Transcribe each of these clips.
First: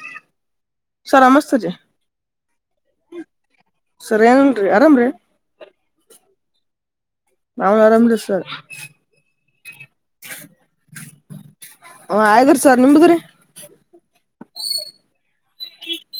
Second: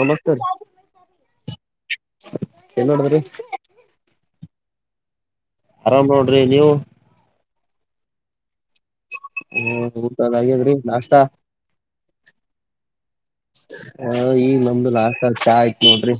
ನಮಸ್ತೆ ರಿ. Sir ನಮಸ್ತೇರಿ [inaudible] A ನಿಡದದ್ರಿ ಸರಿಯಂಗ ರ ಆರಾಮ ರ ಆರಾಮ್ ನೋಡ್ರಿ ನೀವು ನಾನ್ ಆರಾಮ್ ಇದಿವಿ ಸರ್ ಹ್ಮ ಆಗ್ಯದ್ರಿ ನಾಸ್ಟ್ ಆಯ್ದ್ರಿ ಸರ್ ನಿಮ್ದ್ರಿ [inaudible] ಹ ಈಗ ನಮ್ದು ನಾಸ್ಟ್ ಚ ಆಯ್ತು ನೋಡ್ರಿ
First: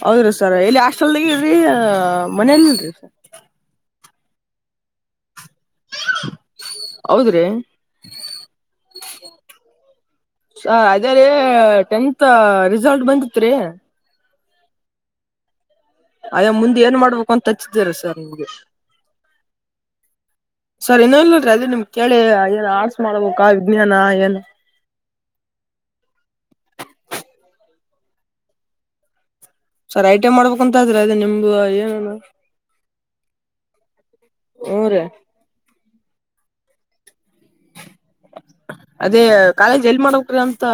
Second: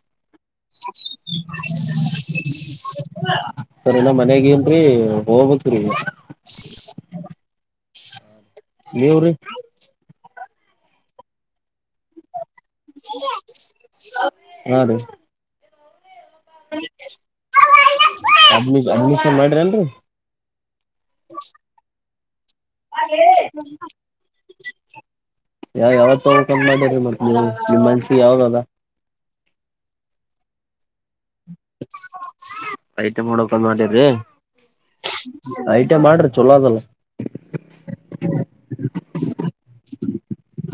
ಹೌಧಾರಿ ಸಾರ ಸರ್ ಇಲ್ಲಿ ಹಾಸ್ಟೆಲಾಗಾ ಇವರಿ ಮನೇಲಿ ಇಲ್ರಿ ಸ ಸರಿಲ್ಲ ಮನೆಗ ಏನ್ರಿ ಹೋಗ್ ಬೇಕ್ ಸರಿ ಹೌದ್ರಿ ದೇವ್ರೀ ಸ ಅದೇ ರ ಟೆಂತ್ ರಿಸಲ್ಟ್ ಬಂದಿತ್ ರೀ ಹಾ ರೀ ಅಯ್ಯ ಮುಂದೆ ಏನ್ ಮಾಡ್ಬೇಕು ಅಂತ ಹಚ್ಚಿದಾರ ಸರ್ ನಿಮ್ಗೆ ಅ ನ [unintelligible] ಎಲ್ರು ಸರ್ ಇನ್ನಲ್ಲರಿ ಅಲ್ಲಿ ನಿಮ ಕೇಳಿ ಏನ್ ಆರ್ಟ್ಸ್ ಮಾಡ್ಬೇಕಾ ವಿಜ್ಞಾನ ಏನು ಯಾವ ಯಾವತ್ ತೋರ್ಕಮ್ ಮಾಡ್ಯ್ರರಿ ಮತ್ತ ನೀ ನಿಮ್ಮ್ ಮನ್ಸಿಗೆ ಯಾವ್ದದ ಸರಿ ಐಟಿ ಮಾಡ್ಬೇಕುಂತ ಆದ್ರದ ನಿಮ್ದು ಏನನು ಐಟಐ ಮಾಡೋಡಕಂದ ಮಾಡೇರಿ ಹ್ಞೂ ರೀ ಷ್ಟ ಮಾಡ್ರಿ ಚೊಲೋ ಅದಲ್ಲ ಅದೇ ಕಾಲೇಜ್ ಎಲ್ ಮಾಡಬೇಕ್ ರಿ ಅಂತ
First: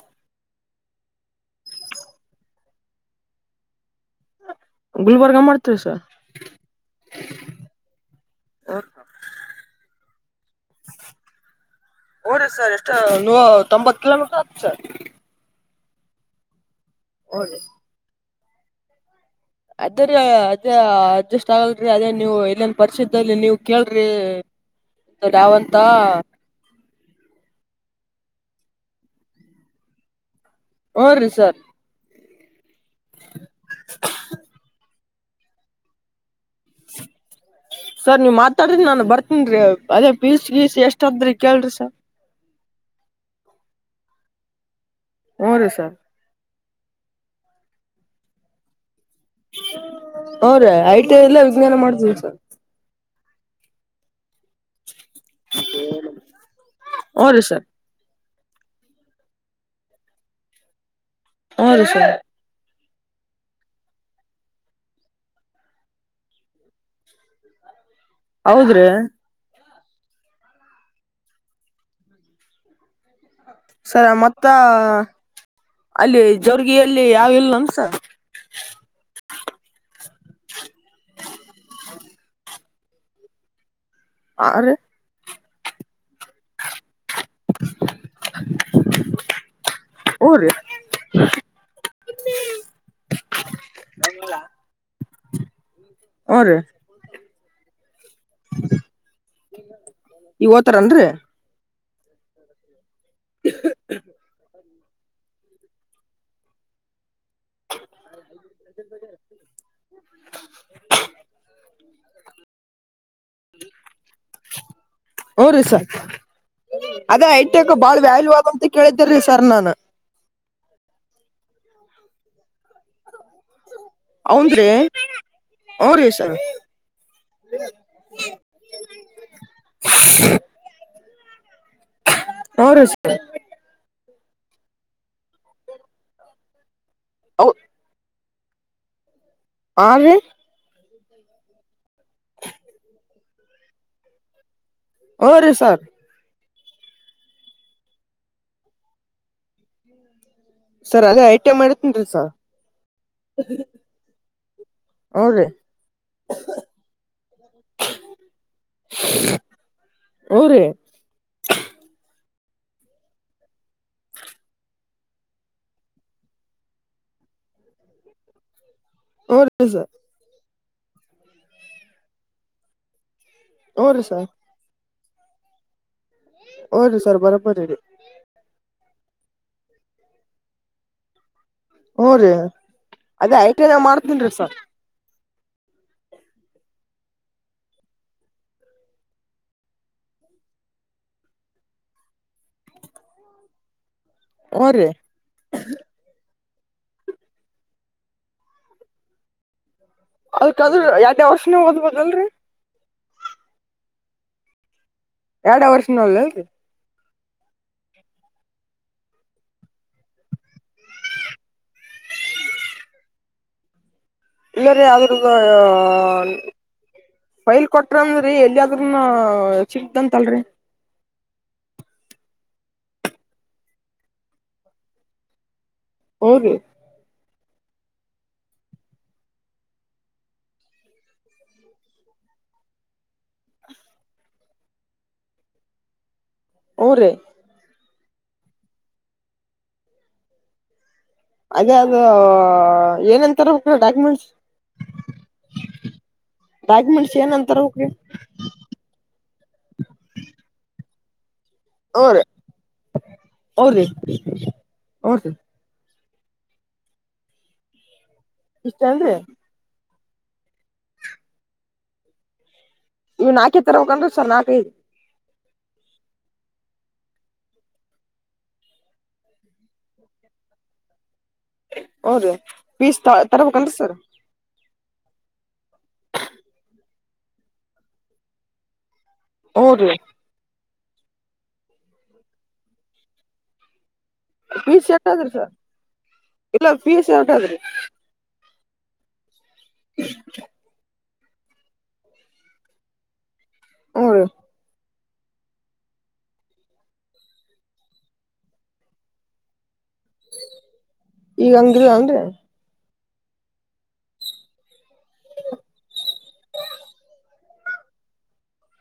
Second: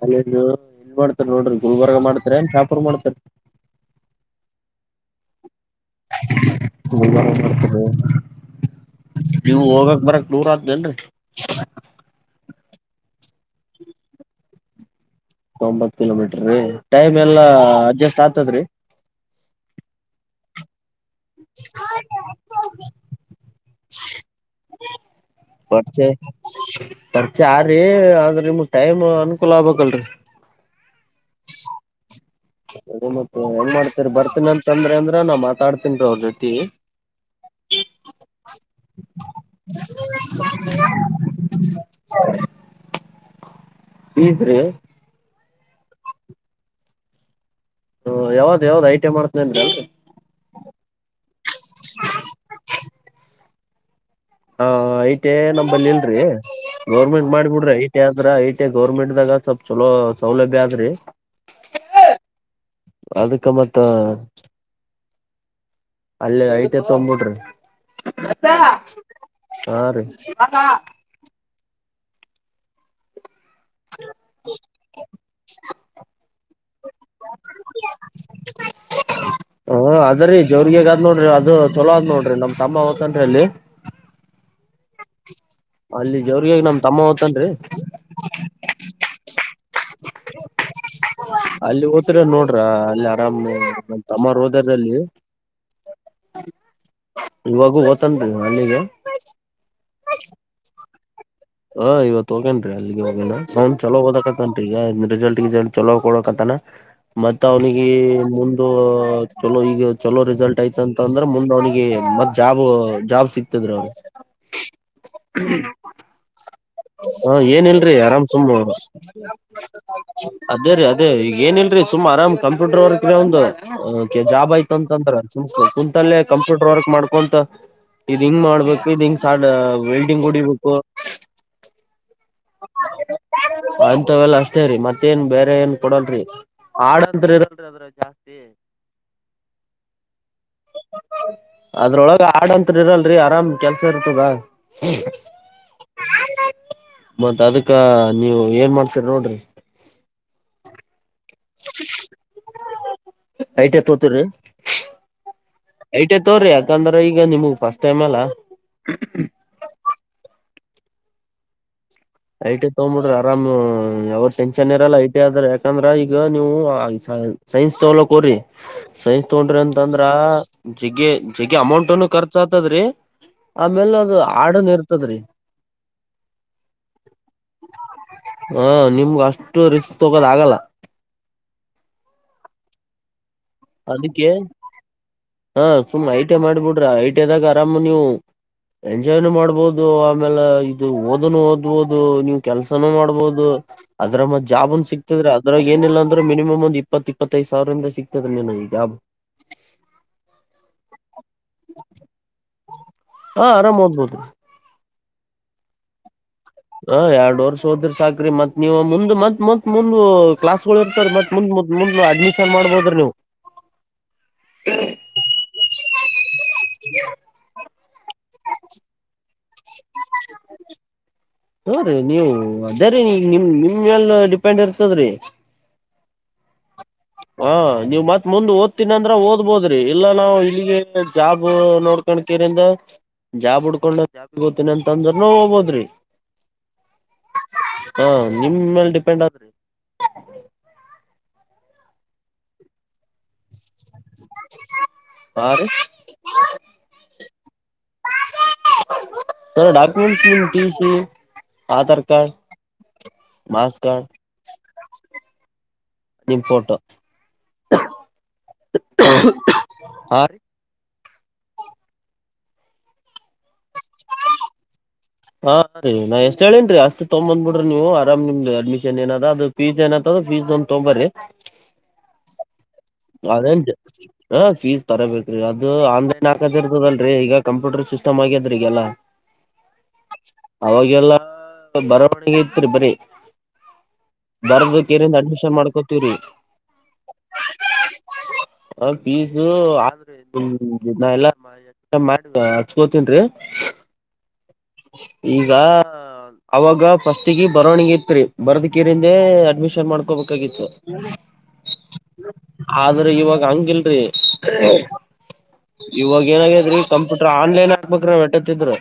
ಕಾಲೇಜ್ ಎನ್ ಮಾಡ್ತಾರಿ ನೋಡ್ರಿ ಗುಲ್ಬರ್ಗ ಮಾಡ್ತಾರ ಶಾಪರ್ ಮಾಡ್ತಾರ ಗುಲ್ಬರ್ಗ ಮಾಡ್ತ [unintelligible] ಬರ್ತದೆ ನೀವು ಹೋಗಕ್ ಬರಕ್ ದೂರತೆನ್ರಿ ಹೋ ರಿ ಸರ್ ಎಷ್ಟ ನ ತೊಂಬತ್ ಕಿಲೋಮೀಟರ್ ಸ [inaudible] ತೊಂಬತ್ತುಕಿಲೋಮೀಟರ್ ರೀ ಟೈಮ್ ಎಲ್ಲ ಅಡ್ಜಸ್ಟ್ ಆ ಹದ್ರಿ ಅದರ ಅದ ಅಡ್ಜಸ್ಟ್ ಆಗಲ್ರಿ ಅದೇ ನೀವು ಇಲ್ಲಿನ್ ಪರಿಚಿತಲ್ಲಿ ನೀವು ಕೇಳ್ರಿ ಯಾವಂತ ಪರಿಚೆ ಪರಿಚೆಯಾರಿ ನಿಮ ಟೈಮ್ ಅನುಕೂಲ ಆಗಬೇಕಲ್ರಿ ಊ ರೀ ಸರ್ ಅ ಮತ್ತೆ ಹೆಂಗ್ ಮಾಡ್ತರಿ ಬರ್ತೀನಿ ಅಂತ ಅಂದ್ರೆ ಅಂದ್ರೆ ನಾ ಮಾತಾಡ್ತನ ರ ಅವರ ಜತಿ. ಸರ್ ನೀವ್ ಮಾತಾಡ್ರಿ ನಾನನ್ ಬರ್ತೀನ್ ಅದೇ ಪೀಸ್ ಗೀಸ್ ಎಷ್ಟದ್ರಿ ಕೇಳ್ರಿ ಸರ್. ಪೀಸ್ ರಿ ಹು ರೀ ಸರ್. ಹ ಯಾವ್ದ ಯಾವ್ದ್ ಐ ಟಿ ಐ ಮಾಡ್ತನೇನ್ರಿ ಅಲ್ರಿ ಅವ್ರೇ ಐಟಿ ಐ ಎಲ್ಲ ವಿಜ್ಞಾನ ಮಾಡತಿವಿ ಸರ್. ಹ ಐ ನಂಬಲ್ಲಿ ಇಲ್ರೀ ಹ್ಞ ಗೋರ್ಮೆಂಟ್ ರೀ ಸರ್ ಮಾಡ್ಬಿಡ್ರಿ ಐಟಿ ಆದ್ರ ಐ ಮತ್ತೆ ಗೌರ್ಮೆಂಟ್ ದಾಗ ಸ್ವಲ್ಪ್ ಚಲೋ ಸೌಲಭ್ಯ ಆದ್ರಿ. ಹ ರಿ ಸರ್. ಅದಕ್ಕೆ ಮತ್ತ ಅಲ್ಲೇ ಐತ್ ತಂಬಡ್ರಿ. ಪ್ಯ. ಹೌದ್ರಿ [unintelligible] ಹಾ ರಿ ಮಗ ಸರಿ ಮತ್ತ ಅಲ್ಲಿ ಜೋರ್ಗಿಯಲ್ಲಿ ಯಾವ ಇಲ್ಲಂಸ. ಹ ಅದ್ರೀ ಜೋರುನ್ಯಾಗ ಆದ್ ನೋಡ್ರಿ ಅದು ಚೊಲೋ ಆದ್ ನೋಡ್ರಿ ನಮ್ ತಮ್ಮ ಓತ್ತನ್ರಿ ಅಲ್ಲಿ. ಆರೆ. ಅಲ್ಲಿ ಜವ್ರಗೆ ನಮ್ ತಮ್ಮ ತನ್ರಿ. ಊ ರೀ. ಅಲ್ಲಿ ಹೋದ್ರ ನೋಡ್ರ ಅಲ್ಲಿ ಆರಾಮ ನಮ್ ತಮ್ಮರು ಹೋದರ್ ಅಲ್ಲಿ. ಹು ರಿ. ಇವಾಗೂ ಓತ್ತನ್ದ್ದು ಅಲ್ಲಿಗೆ ಇ ಓತರನ್ರಿ. ಹ ಇವತ್ತು ಹೋಗೇಂದ್ರಿ. ಅಲ್ಲಿಗಲ್ಲಿ ಸೌಂಡ್ ಚಲೋ ಮಡಕತನ ಈಗ ಮಿಡಗಲ್ ರಿಸಲ್ಟ್ ಚಲೋ ಕೊಡೋಕುಆತ್ತಣ. ಮತ್ತ್ ಅವ್ನಿಗೆ ಮುಂದೆ ಚಲೋ ಈಗ ಚಲೋ ರಿಸಲ್ಟ್ ಆಯ್ತು ಅಂತ ಅಂದ್ರೆ ಮುಂದೆ ಅವ್ನಿಗೆ ಮತ್ ಜಾಬ್ ಜಾಬ್ ಸಿಕ್ತದ್ರ ಅವನ್ ಹ್ಞ ರೀ ಸರ್ ಅದೇ ಸರ್ ಏನ್ ಐಟೆಕ್ ಇಲ್ರಿ ಬಾಳ ಆರಾಮ್ ವ್ಯಾಲ್ಯೂ ಸುಮ್ ಆದಂತ ಕೇಳಿದ್ದೇರಿ ಸರ್ ನಾನು ಅದೇ ರೀ ಅದೇ ಏನ್ ಇಲ್ರಿ ಸುಮ್ ಆರಾಮ್ ಕಂಪ್ಯೂಟರ್ ಒಂದು ಜಾಬ್ ಆಯ್ತ ಹೌನ್ರಿ ಅಂತಂದ್ರಂ ಹೂ ರೀ ಕುಂತಲ್ಲೇ ಸರ್ ಕಂಪ್ಯೂಟರ್ ವರ್ಕ್ ಮಾಡ್ಕೊಂತ ಇದನ್ನು ಮಾಡ್ಬೇಕು ವೆಲ್ಡಿಂಗ್ ಹೊಡಿಬೇಕು ಹು ರಿ ಸರ್. ತಲ ಅಷ್ಟೇ ರೀ ಮತ್ತೇಏನ್ ಬೇರೆ ಏನ್ ಕೊಡಲ್ರರಿ. ಹಾಡ್ ತದೇನ್ರಿ ಅದ್ರಾಗ ಹ್ಮ ಆ ರೀ ಅದ್ರೊಳಗ ಆಡಂತ್ರಿ ಇರಲ್ರಿ ಆರಾಮ್ ಕೆಲ್ಸ ಇರ್ತದಾ. ಹ್ಮ ಹೂ ರೀ ಸರ್ ಮತ್ತ ಅದಕ್ಕ ನೀವು ಏನ್ ಮಾಡ್ತೀರಿ ನೋಡ್ರಿ ಕಣ್ಣು ಉರಿತಿದೆ ಸಾರ್ ಐಟೆ ತೋತಿರಿ ಹೌದು ಪ ಐಟೆ ತೋರಿ ಯಾಕಂದ್ರೆ ಈಗ ನಿಮಗ್ ಫಸ್ಟ್ ಟೈಮ್ ಅಲ್ಲ ಹೂ ರೀ ಐ ಟಿ ತಗ್ಬಿಡ್ರಿ ಆರಾಮ್ ಯಾವ್ರ ಟೆನ್ಷನ್ ಇರಲ್ಲ ಐ ಟಿ ಆದ್ರ ಯಾಕಂದ್ರೆ ಈಗ ನೀವು ಸೈನ್ಸ್ ತೊಗಲಕೋಡ್ರಿ. ಸೈನ್ಸ್ ಹೂ ತೊಂಡ್ರಿ ರೀ ಸರ್ ಅಂತಂದ್ರ ಜಗ್ಗಿ ಜಗ್ಗಿ ಅಮೌಂಟ್ನು ಖರ್ಚ ಆಗತದ್ರೀ. ಹೂ ಆಮೇಲೆ ರೀ ಅದು ಸರ್ ಆಡನ್ ಇರ್ ತದ ರಿ ಹು ರೀ ಸರ್ ಬರಬರಿ ರಿ ಹಾ ನಿಮ್ಗ ಅಷ್ಟು ರಿಸ್ಕ್ ತಗೋದ ಆಗಲ್ಲ. [unintelligible] ಅದೇ ಐಟಿಐ ಮಾಡ್ತನ್ ರೀ ಸರ್. ಹಾ ಸುಮ್ನೆ ಐ ಟಿಐ ಮಾಡಿಬಿಡ್ರಿ ಐ ಟಿಐದಾಗ ಆರಾಮ್ ನೀವು ಎಂಜಾಯ್ನು ಮಾಡ್ಬೋದು ಆಮೇಲೆ ಇದು ಓದನು ಓದ್ ಬಹುದು, ನೀವ್ ಕೆಲ್ಸನು ಮಾಡ್ಬೋದು. ಅದ್ರ ಮತ್ ಹ್ಞೂ ಜಾಬ್ ಅನ್ ರೀ ಸಿಕ್ತದ ಅದ ಏನಿಲ್ಲ ಅಂದ್ರೆ ಮಿನಿಮ್ ಒಂದ್ ಇಪ್ಪತ್ತ ಇಪ್ಪತ್ತೈದು ಸಾವಿರ್ರ ಸಿ ಕ ಜಾಬ್ [unintelligible] ಅದಕ್ಕಂದ್ರೆ ಎರಡೇ ವರ್ಷನೇ ಓದ್ಬೋದಲ್ರಿ ಹಾ ಆರಾಮ್ ಹೋಗ್ಬೋದು ಎರಡು ವರ್ಷದನಳ್ಳ ಅಲ್ರ. ಹ ಎರಡ್ ವರ್ಷ ಹೋದ್ರಿ ಸಾಕ್ರರಿ ಮತ್ ನೀವು ಮುಂದ್ ಮತ್ ಮತ್ ಮುಂದ ಕ್ಲಾಸ್ ಗಳು ಇರ್ತರಿ ಮತ್ ಮುಂದ್ ಮು ಅಡ್ಮಿಷನ್ ಮಾಡ್ಬೋದ್ರಿ ನೀವು. ಇಲ್ಲ ರೀ ಅದ್ರ ಫೈಲ್ ಕೊಟ್ರಂದ್ರಿ ಎಲ್ಲಿಯಾದ್ರೂನ್ನ ಹದು [inaudible] ಹು ರಿ ನೀವು ಅದೇ ರೀ ನೀಗ ನಿಮ ನಿಮಲ್ಲ ಡಿಪೆಂಡ್ ಇರ್ತದ್ರಿ. ಊ ರಿ ಹಾ ನೀವ ಮತ್ ಮುಂದ್ ಓದ್ತೀನ ಅಂದ್ರ ಓದ್ಬೋದ್ರಿ ಇಲ್ಲಾ ನಾವ್ ಇಲ್ಲಿಗೆ ಜಾಬ್ ನೋಡ್ಕೊಂಡಕೇರಿಂದ ಜಾಬ್ ಉಡ್ಕೊಂಡ ಜಾಬ ಓತೀನಿ ಅಂತಂದ್ರನು ಹೋಗ್ಬೋದ್ರಿ. ಊ ರೀ ಹಾ ನಿಮ ಮೇಲ್ ಡಿಪೆಂಡ್ ಆದ್ ಅದೇ ಅದು ಏನಂತರು ಹಾ ಡಾಕ್ಯುಮೆಂಟ್ಸ್ ಹಾ ರೀ ಡಾಕ್ಯುಮೆಂಟ್ಸ್ ಏನ ತರಬಕ್ರಿ ಸರ ಡಾಕ್ಯುಮೆಂಟ್ಸ್ ನಿಮ್ಮ್ ಟಿ ಸಿ ಆಧಾರ್ ಹುಂ ರಿ ಕಾರ್ಡ್ ಹೂ ಮಾಸ್ ರೀ ಕಾರ್ಡ್ ಹೂ ರೀ ನಿಮ ಫೋಟೋ. ಇಷ್ಟ ಅಲ್ರೀ ಹಾ ರೀ ಇವಾ ನಾಕ್ [unintelligible] ಹಾ ರೀ ನಾ ಎಷ್ಟ ಹೇಳೇನ್ರಿ ಅಷ್ಟ ತಗೋ ಬಂದ್ ಬಿಡ್ರಿ ನೀವು ಆರಾಮ್ ನಿಮ್ದ್ ಅಡ್ಮಿಷನ್ ಏನದ ಅದು ಫೀಸ್ ಏನದ ಫೀಸ್ ಒಂದ್ ತೊಂಬಬ್ರಿ [unintelligible] ತರ್ಬೇಕನ್ರಿ ಸರ್ [unintelligible] ಫೀಸ್ ತರ ಬೇಕರಿ ಅದು ಆನ್ಲೈನ್ ಹಾಕದ ಇರ್ತದಲ್ರೀ ಈಗ ಕಂಪ್ಯೂಟರ್ ಸಿಸ್ಟಮ್ ಆಗ್ಯದ್ರ ಈಗೆಲ್ಲಾ. ಹೌದು ಅವಾಗೆಲ್ಲ ಬರವಣಿಗೆ ಇತ್ರಿ ಬರೀ ಬರದ ಫೀಸ್ ಎಟ್ ಕೇರಿಂದ ಅದು ರೀ ಸರ್ ಅಡ್ಮಿಷನ್ ಮಾಡ್ಕೋತೀವ್ರಿ ಇಲ್ಲ ಫೀಸ್ ಎಟದ್ರಿ. ಕಾಫಿ ಇದು ಆದ್ರೆ ಎಲ್ಲ [inaudible] ಎ [inaudible] ಮಾಡ ಹಚ್ಕೋತಿನ್ರಿ ಹ್ಮ ಈಗ ಅವಾಗ ಫಸ್ಟ್ ಗೆ ಬರವಣಿಗೆ ಇತ್ರಿ ಬರದಕಿರಿಂದೆ ಅಡ್ಮಿಷನ್ ಮಾಡ್ತ ಬೇಕಾಗಿತ್ತು ಈಗ ಹಂಗಿಲ್ಲ ಏನ್ರಿ ಅಂದ್ರ ಇವಾಗ ಹಂಗಿಲ್ರಿ ಇವಾಗ ಏನಾಗ್ಯದ್ರಿ ಕಂಪ್ಯೂಟರ್ ಆನ್ಲೈನ್ ಹಾಕ್ಬೇಕ್ರಿ ಏಟೋತಿದ್ರು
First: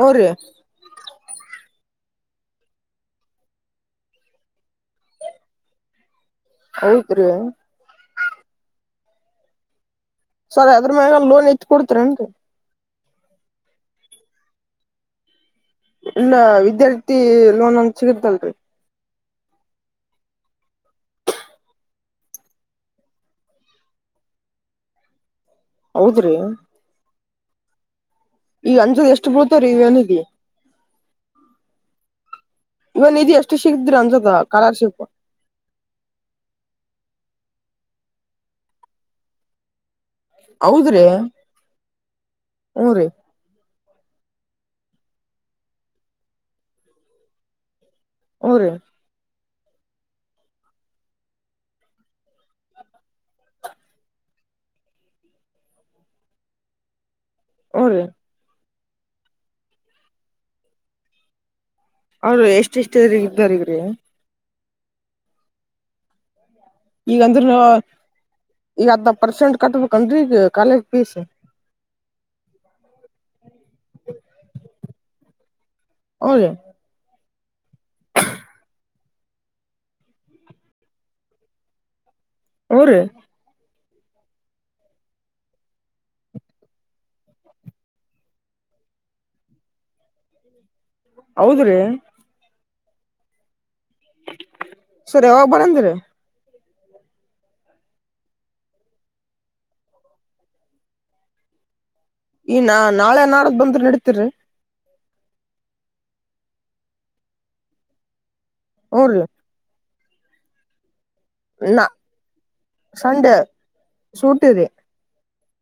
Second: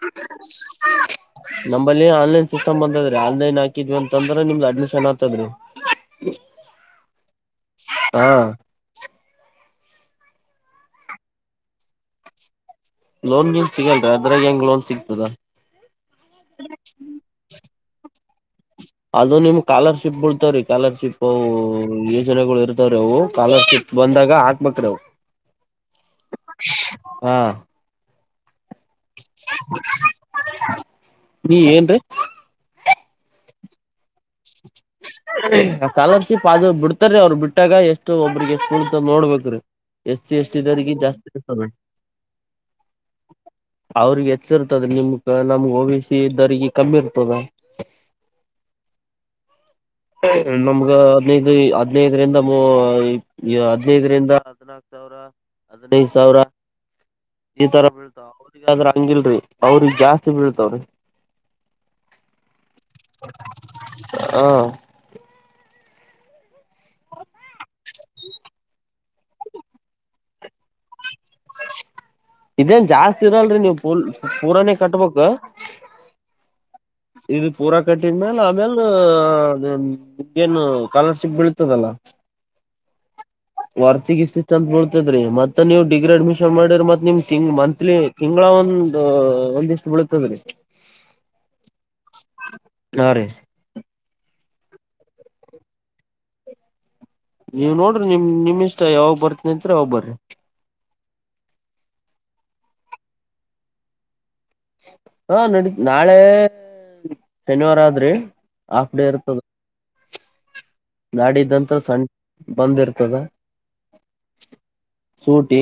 ಹಾ ರೀ [unintelligible] ನಂಬಲ್ಲಿ ಆನ್ಲೈನ್ ಸಿಸ್ಟಮ್ ಬಂದದ್ರೀ ಆನ್ಲೈನ್ ಹಾಕಿದ್ವಿ ಅಂತಂದ್ರ ನಿಮ್ದ್ ಅಡ್ಮಿಶನ್ ಆತದ್ರೀ ಹೌದ್ ರೀ ಹಾ ಸರ್ ಅದ್ರ ಮ್ಯಾಗ ಲೋನ್ ಎತ್ತ್ ಕೊಡ್ತಿರೇನ್ರಿ ಲೋನ್ ಗೀನ್ ಸಿಗಲ್ರಿ ಅದ್ರಾಗ ಹೆಂಗ್ ಲೋನ್ ಸಿಗ್ತದ ಇಲ್ಲ ವಿದ್ಯಾರ್ಥಿ ಲೋನ್ ಅಂತ್ ಸಿಗತ್ತಲ ಹ ಅದು ನಿಮ್ ಸ್ಕಾಲರ್ಶಿಪ್ ಬುಳ್ತಾವ್ರೀ ಸ್ಕಾಲರ್ಶಿಪ್ ಯೋಜನೆಗಳು ಇರ್ತವ್ರೀ ಅವು ಸ್ಕಾಲರ್ಶಿಪ್ ಬಂದಾಗ ಹಾಕ್ಬೇಕ್ರಿ ಅವು ಹೌದ್ರಿ ಹಾ ಈಗ ಅಂಜಾದ್ ಎಷ್ಟು ಬುಳ್ತಾವ್ರೀ ಇವಗ ಅಂದಿದ್ವು ನೀ ಏನ್ರೀ ಯುವ ನಿಧಿ ಎಷ್ಟು ಸಿಗತ್ರೀ ಅಂಜಾದ್ ಸ್ಕಾಲರ್ಶಿಪ್ ಅದು ಬಿಡ್ತಾರೀ ಅವ್ರು ಬಿಡ್ ಬಿಟ್ಟಾಗ ಎಷ್ಟೋ ಒಬ್ಬ್ರಿಗೆ ಎಷ್ಟ್ ಬೀಳ್ತದ ನೋಡ್ಬೇಕ್ರೀ ಎ ಸಿ ಎಸ್ ಟಿದವರಿಗೆ ಹೌದ್ರಿ ಜಾಸ್ತಿ ಬೀಳ್ತಾದ್ರೀ ಹೂ ರೀ ಅವ್ರಿಗೆ ಹೆಚ್ಚ ಇರ್ತದ ನಿಮಗ ನಮ್ಗ ಓಬಿಸಿ ಇದ್ದವರಿಗೆ ಕಮ್ಮಿ ಇರ್ತದ ಹೂ ರಿ ನಮ್ಗ ಹದ್ನೈದು ಹದ್ನೈದರಿಂದ ಹದ್ನೈದರಿಂದ ಹದ್ನಾಕ ಸಾವಿರ ಹದ್ನೈದು ಸಾವಿರ ಈ ಹೂ ತರ ರೀ ಬೀಳ್ತವೆ ಇದಾದ್ರ ಹಂಗಿಲ್ರರಿ ಅವ್ರಿಗ್ ಜಾಸ್ತಿ ಬೀಳತವ್ರಿ ಅವ್ರ ಎಷ್ಟ ಎಷ್ಟ ಇದ್ದಾರಗ್ರಿ ಹ ಈಗ ಅಂದ್ರೆ ಈಗ ಅರ್ಧ ಪರ್ಸೆಂಟ್ ಕಟ್ಬೇಕ ಏನ್ರೀ ಈಗ ಕಾಲೇಜ ಫೀಸ್? ಇದೇನ್ ಜಾಸ್ತಿ ಇರಲ್ರಿ ನೀವು ಫುಲ್ ಪೂರಾನೆ ಕಟ್ಬೇಕು ಹೌದ ಇದು ಪೂರ ಕಟ್ಟಿದ ಮ್ಯಾಲ ಆಮೇಲ್ ನಿಮಗ ಏನು ಸ್ಕಾಲರ್ಶಿಪ್ ಬೀಳತದಲ್ಲ. ಹೂ ರಿ ವರ್ತಿಗ್ ಇಷ್ಟ ಇಷ್ಟ ಅಂತ ಬೀಳ್ತದ್ರಿ ಮತ್ತ ನೀವ್ ಡಿಗ್ರಿ ಅಡ್ಮಿಷನ್ ಮಾಡಿದ್ರ ಮತ್ ನಿಮಗ ತಿಂಗಳ ಮಂತ್ಲಿ ತಿಂಗಳ ಒಂದ ಒಂದಿಷ್ಟ ಬೀಳತದ್ರಿ. ಹೌದ್ರಿ ಹಾ ರೀ ಸರಿ ಯಾವಾಗ ಬರಂದಿರಿ ನೀವ್ ನೋಡ್ರಿ ನಿಮ್ ನಿಮ್ಮಿಷ್ಟ ಯಾವಾಗ ಬರ್ತೀನಂತೀರಿ ಅವಾಗ ಬರ್ರಿ ಈ ನಾ ನಾಳೆ ನಾಡದ ಬಂದ್ರ ನಡಿತ್ರಿ? ಹಾ ನಡಿ ನಾಳೆ ಶನಿವಾರ ಆದ್ರಿ. ಹಾಫ್ ಹ್ಞೂ ಡೇ ರೀ ಇರ್ತದ ನಾಡಿದ್ದಂತ ನಾ ಸಣ್ಣ ಬಂದ್ ಇರ್ತದ ಸಂಡೆ ಸೂಟಿ ರೀ ಸೂಟಿ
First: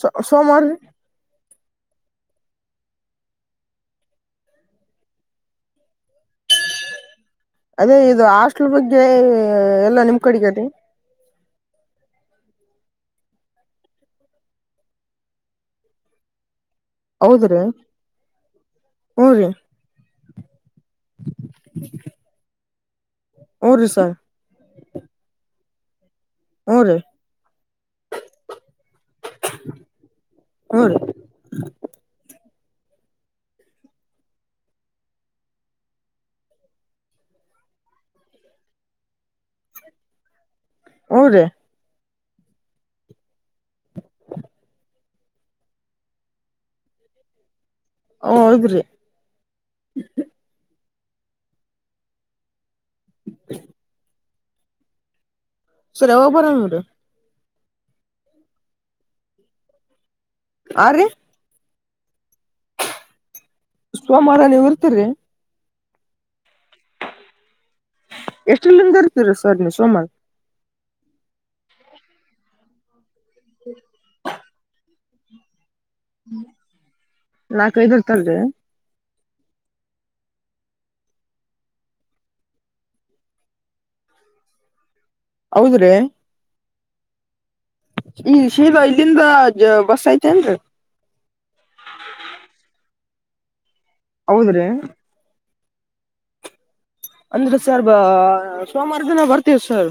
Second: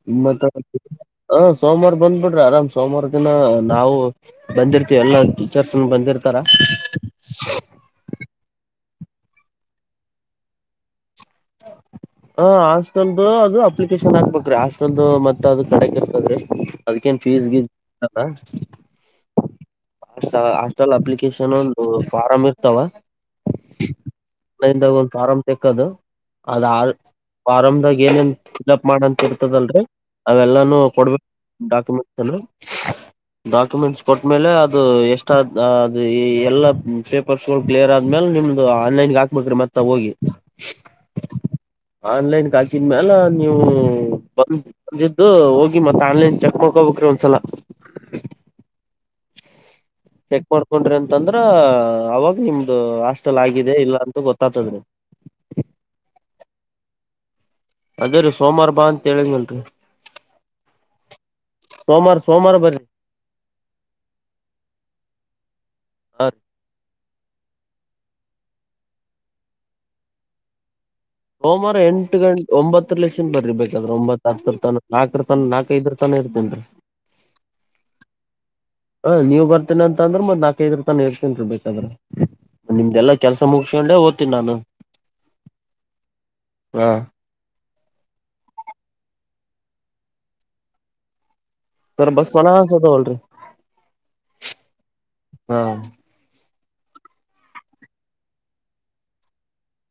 ಸೋ ಮತ್ತ ಸೋಮವಾರ ರೀ ಹ ಸೋಮವಾರ ಬಂದ್ಬಿಡ್ರಿ ಆರಾಮ ಸೋಮವಾರ ದಿನ ನಾವು ಬಂದಿರ್ತಿವಿ ಎಲ್ಲಾ ಟೀಚರ್ಸ್ನ್ ಬಂದಿರ್ತಾರ. ಅದೇ ಇದು ಹಾಸ್ಟೆಲ್ ಬಗ್ಗೆ ಎಲ್ಲ ನಿಮ್ ಕಡೆಗದೆ ಹ ಹಾಸ್ಟೆಲ್ದು ಅದು ಅಪ್ಲಿಕೇಶನ್ ಹಾಕ್ಬೇಕ್ರೀ ಹಾಸ್ಟೆಲ್ದು ಮತ್ತ ಅದು ಕಡೆಕ ಇರ್ತದ್ರಿ. ಅದಕೇನ್ ಫೀಸ್ ಹೌದ್ರಿ ಗೀಸ್ ಹತ್ತಲ್ಲಾ. ಹ್ಞೂ ರೀ ಹಾಸ್ಟಲ್ ಅಪ್ಲಿಕೇಶನ್ ಒಂದು ಫಾರ್ ಇ ತವಾ ಹ್ಞೂ ರೀ ಸರ್ ನಾಗ ಒಂದು ಆರಾಮ ಕದು ಅದ ಹ್ಞೂ ಆ ರೀ ಫಾರ್ಮ್ದಾಗ್ ಏನೇನ್ ಫಿಲ್ಅಪ್ ಮಾಡಂತ ಇರ್ತದಲ್ಲ್ರಿ ಅವೆಲ್ಲಾನೂ ಹ್ಞೂ ರೀ ಕೊಡ್ಬೇಕು ಡಾಕ್ಯುಮೆಂಟ್ಸ್ ಅದು ಡಾಕ್ಯುಮೆಂಟ್ಸ್ ಕೊಟ್ಟ್ಮೇಲೆ ಅದು ಎಷ್ಟಾದ್ ಅದು ಎಲ್ಲ ಪೇಪರ್ಸ್ಗಳು ಕ್ಲಿಯರ್ ಆದ್ಮೇಲೆ ನಿಮ್ದು ಆನ್ಲೈನ್ಗೆ ಹಾಕ್ಬೇಕ್ರೀ ಮತ್ತೆ ಹೋಗಿ ಹುರಿ ಆನ್ಲೈನ್ಗ್ ಹಾಕಿದಮ್ಯಾಲ್ ನೀವು ಬಂದ ಬಂದಿದ್ದು ಹೋಗಿ ಮತ್ತ ಆನ್ಲೈನ್ ಚೆಕ್ ಮಾಡ್ಕೊಬೇಕ್ರಿ ಒಂದ್ಸಲ. ಹ್ ಹೌದ್ರಿ ಚೆಕ್ ಮಾಡ್ಕೊಂಡ್ರ ಅಂತ ತಂದ್ರ ಅವಾಗ ನಿ ಹಾಸ್ಟೆಲ್ ಆಗಿದೆ ಇಲ್ಲ ಅಂತೂ ಗೊತ್ತ ತ್ತತದ್ರಿ ಸರ್ ಯಾವಾಗ ಬರೋದ್ ರಿ ಅದೇ ರೀ ಸೋಮವಾರ ಬಾ ಅಂತ ಹೇಳಿದನಲ್ರಿ ಆ ರಿ ಸೋಮಾರ್ ಸ್ವಮಾರ ನೀವ ಇರ್ತೀರಿ? ಹ ಎಸ್ಟರ್ಲಿಂದ ಇರ್ತೀರಿ ನೀವ್ ಸೋಮಾರ್? ಸೋಮಾರ ಎಂಟು ಗಂಟೆ ಒಂಬತ್ತರ್ ಲೇಶಿಂದ್ ಬರರ್ಬೇಕಾದ್ರೆ ಒಂಬತ್ತು ಹತ್ತರ ತನ ನಾಲ್ಕರ ತನ ನಾಕು ನಾಕ್ ಐದರ್ತನ್ ರಿ ಹಾ ನೀವ್ ಬರ್ತೀನ ಅಂತ ಅಂದ್ರ ನಾಕ್ ಐದರ್ತನ್ ಇರ್ತೀನಿ ಬೇಕಾದ್ರ ನಿಮ್ದೆಲ್ಲಾ ಕೆಲ್ಸ ಮುಗಸ್ಕೊಂಡೆ ಹೋತಿನ್ ನಾನು. ಹೌದ್ರೀ ಹಾ ಈ ಶೀರಾ ಇಲ್ಲಿಂದ ಬಸ್ ಐತೆನ್ರಿ ಸರ್ ಬಸ್ ಮನಸ್ ಅದಾವಲ್ರಿ ಹೌದ್ರೀ ಹಾ ಅಂದ್ರೆ ಸರ್ ಬ ಸೋಮವಾರ ದಿನ ಬರ್ತೀವ ಸರ್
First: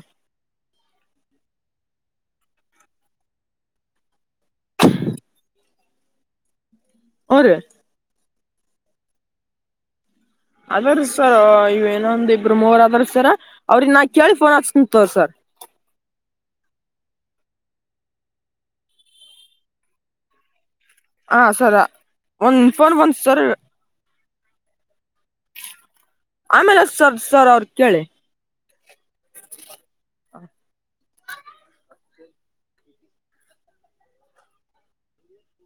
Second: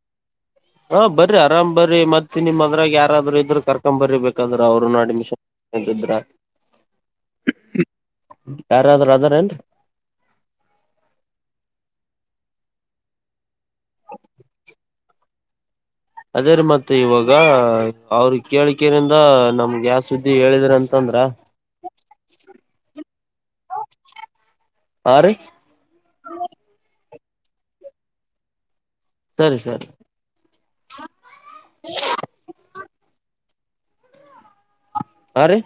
ಹಾ ಬರ್ರಿ ಆರಾಮ್ ಬರ್ರಿ ಮತ್ತ ನಿಮ್ದ್ರಾಗ ಯಾರಾದ್ರೂ ಇದ್ರ ಕರ್ಕೊ್ಬರ್ರಿ ಬೇಕಂದ್ರ ಅವರುನ್ನೂ ಅಡ್ಮಿಷನ್ [unintelligible] ಹುರಿ ಯಾರಾದ್ರೂ ಅದಾರ ಏನ್ ಅದಾರಿ ಸರ್ ಇವ ಏನೊಂದ ಇಬ್ಬರು ಮೂವರ್ ಅದ್ರ ಸರ ಅವ್ರಿಗ ನಾ ಕೇಳಿ ಫೋನ್ ಹೆಚ್ಚತಿನ್ ತೋರ್ ಸರ್ ಅದೇ ರೀ ಮತ್ ಇವಾಗ ಅವ್ರ ಕೇಳಿಕರಿಿಂದ ನಮ್ಗೆ ಯಾವ ಸುದ್ದಿ ಹೇಳಿದ್ರ ಅಂತ ಹ ಸರ್ ಒಂದ ಫೋನ್ ಬಂತ್ ಸರ್ ಹಾ ರೀ ಆಮೇಲೆ ಹಚ್ಚ ಸರ್ ಸರ್ ಅವರೀಗ ಕೇಳಿ ಸರಿ ಸರಿ ಆ ರೀ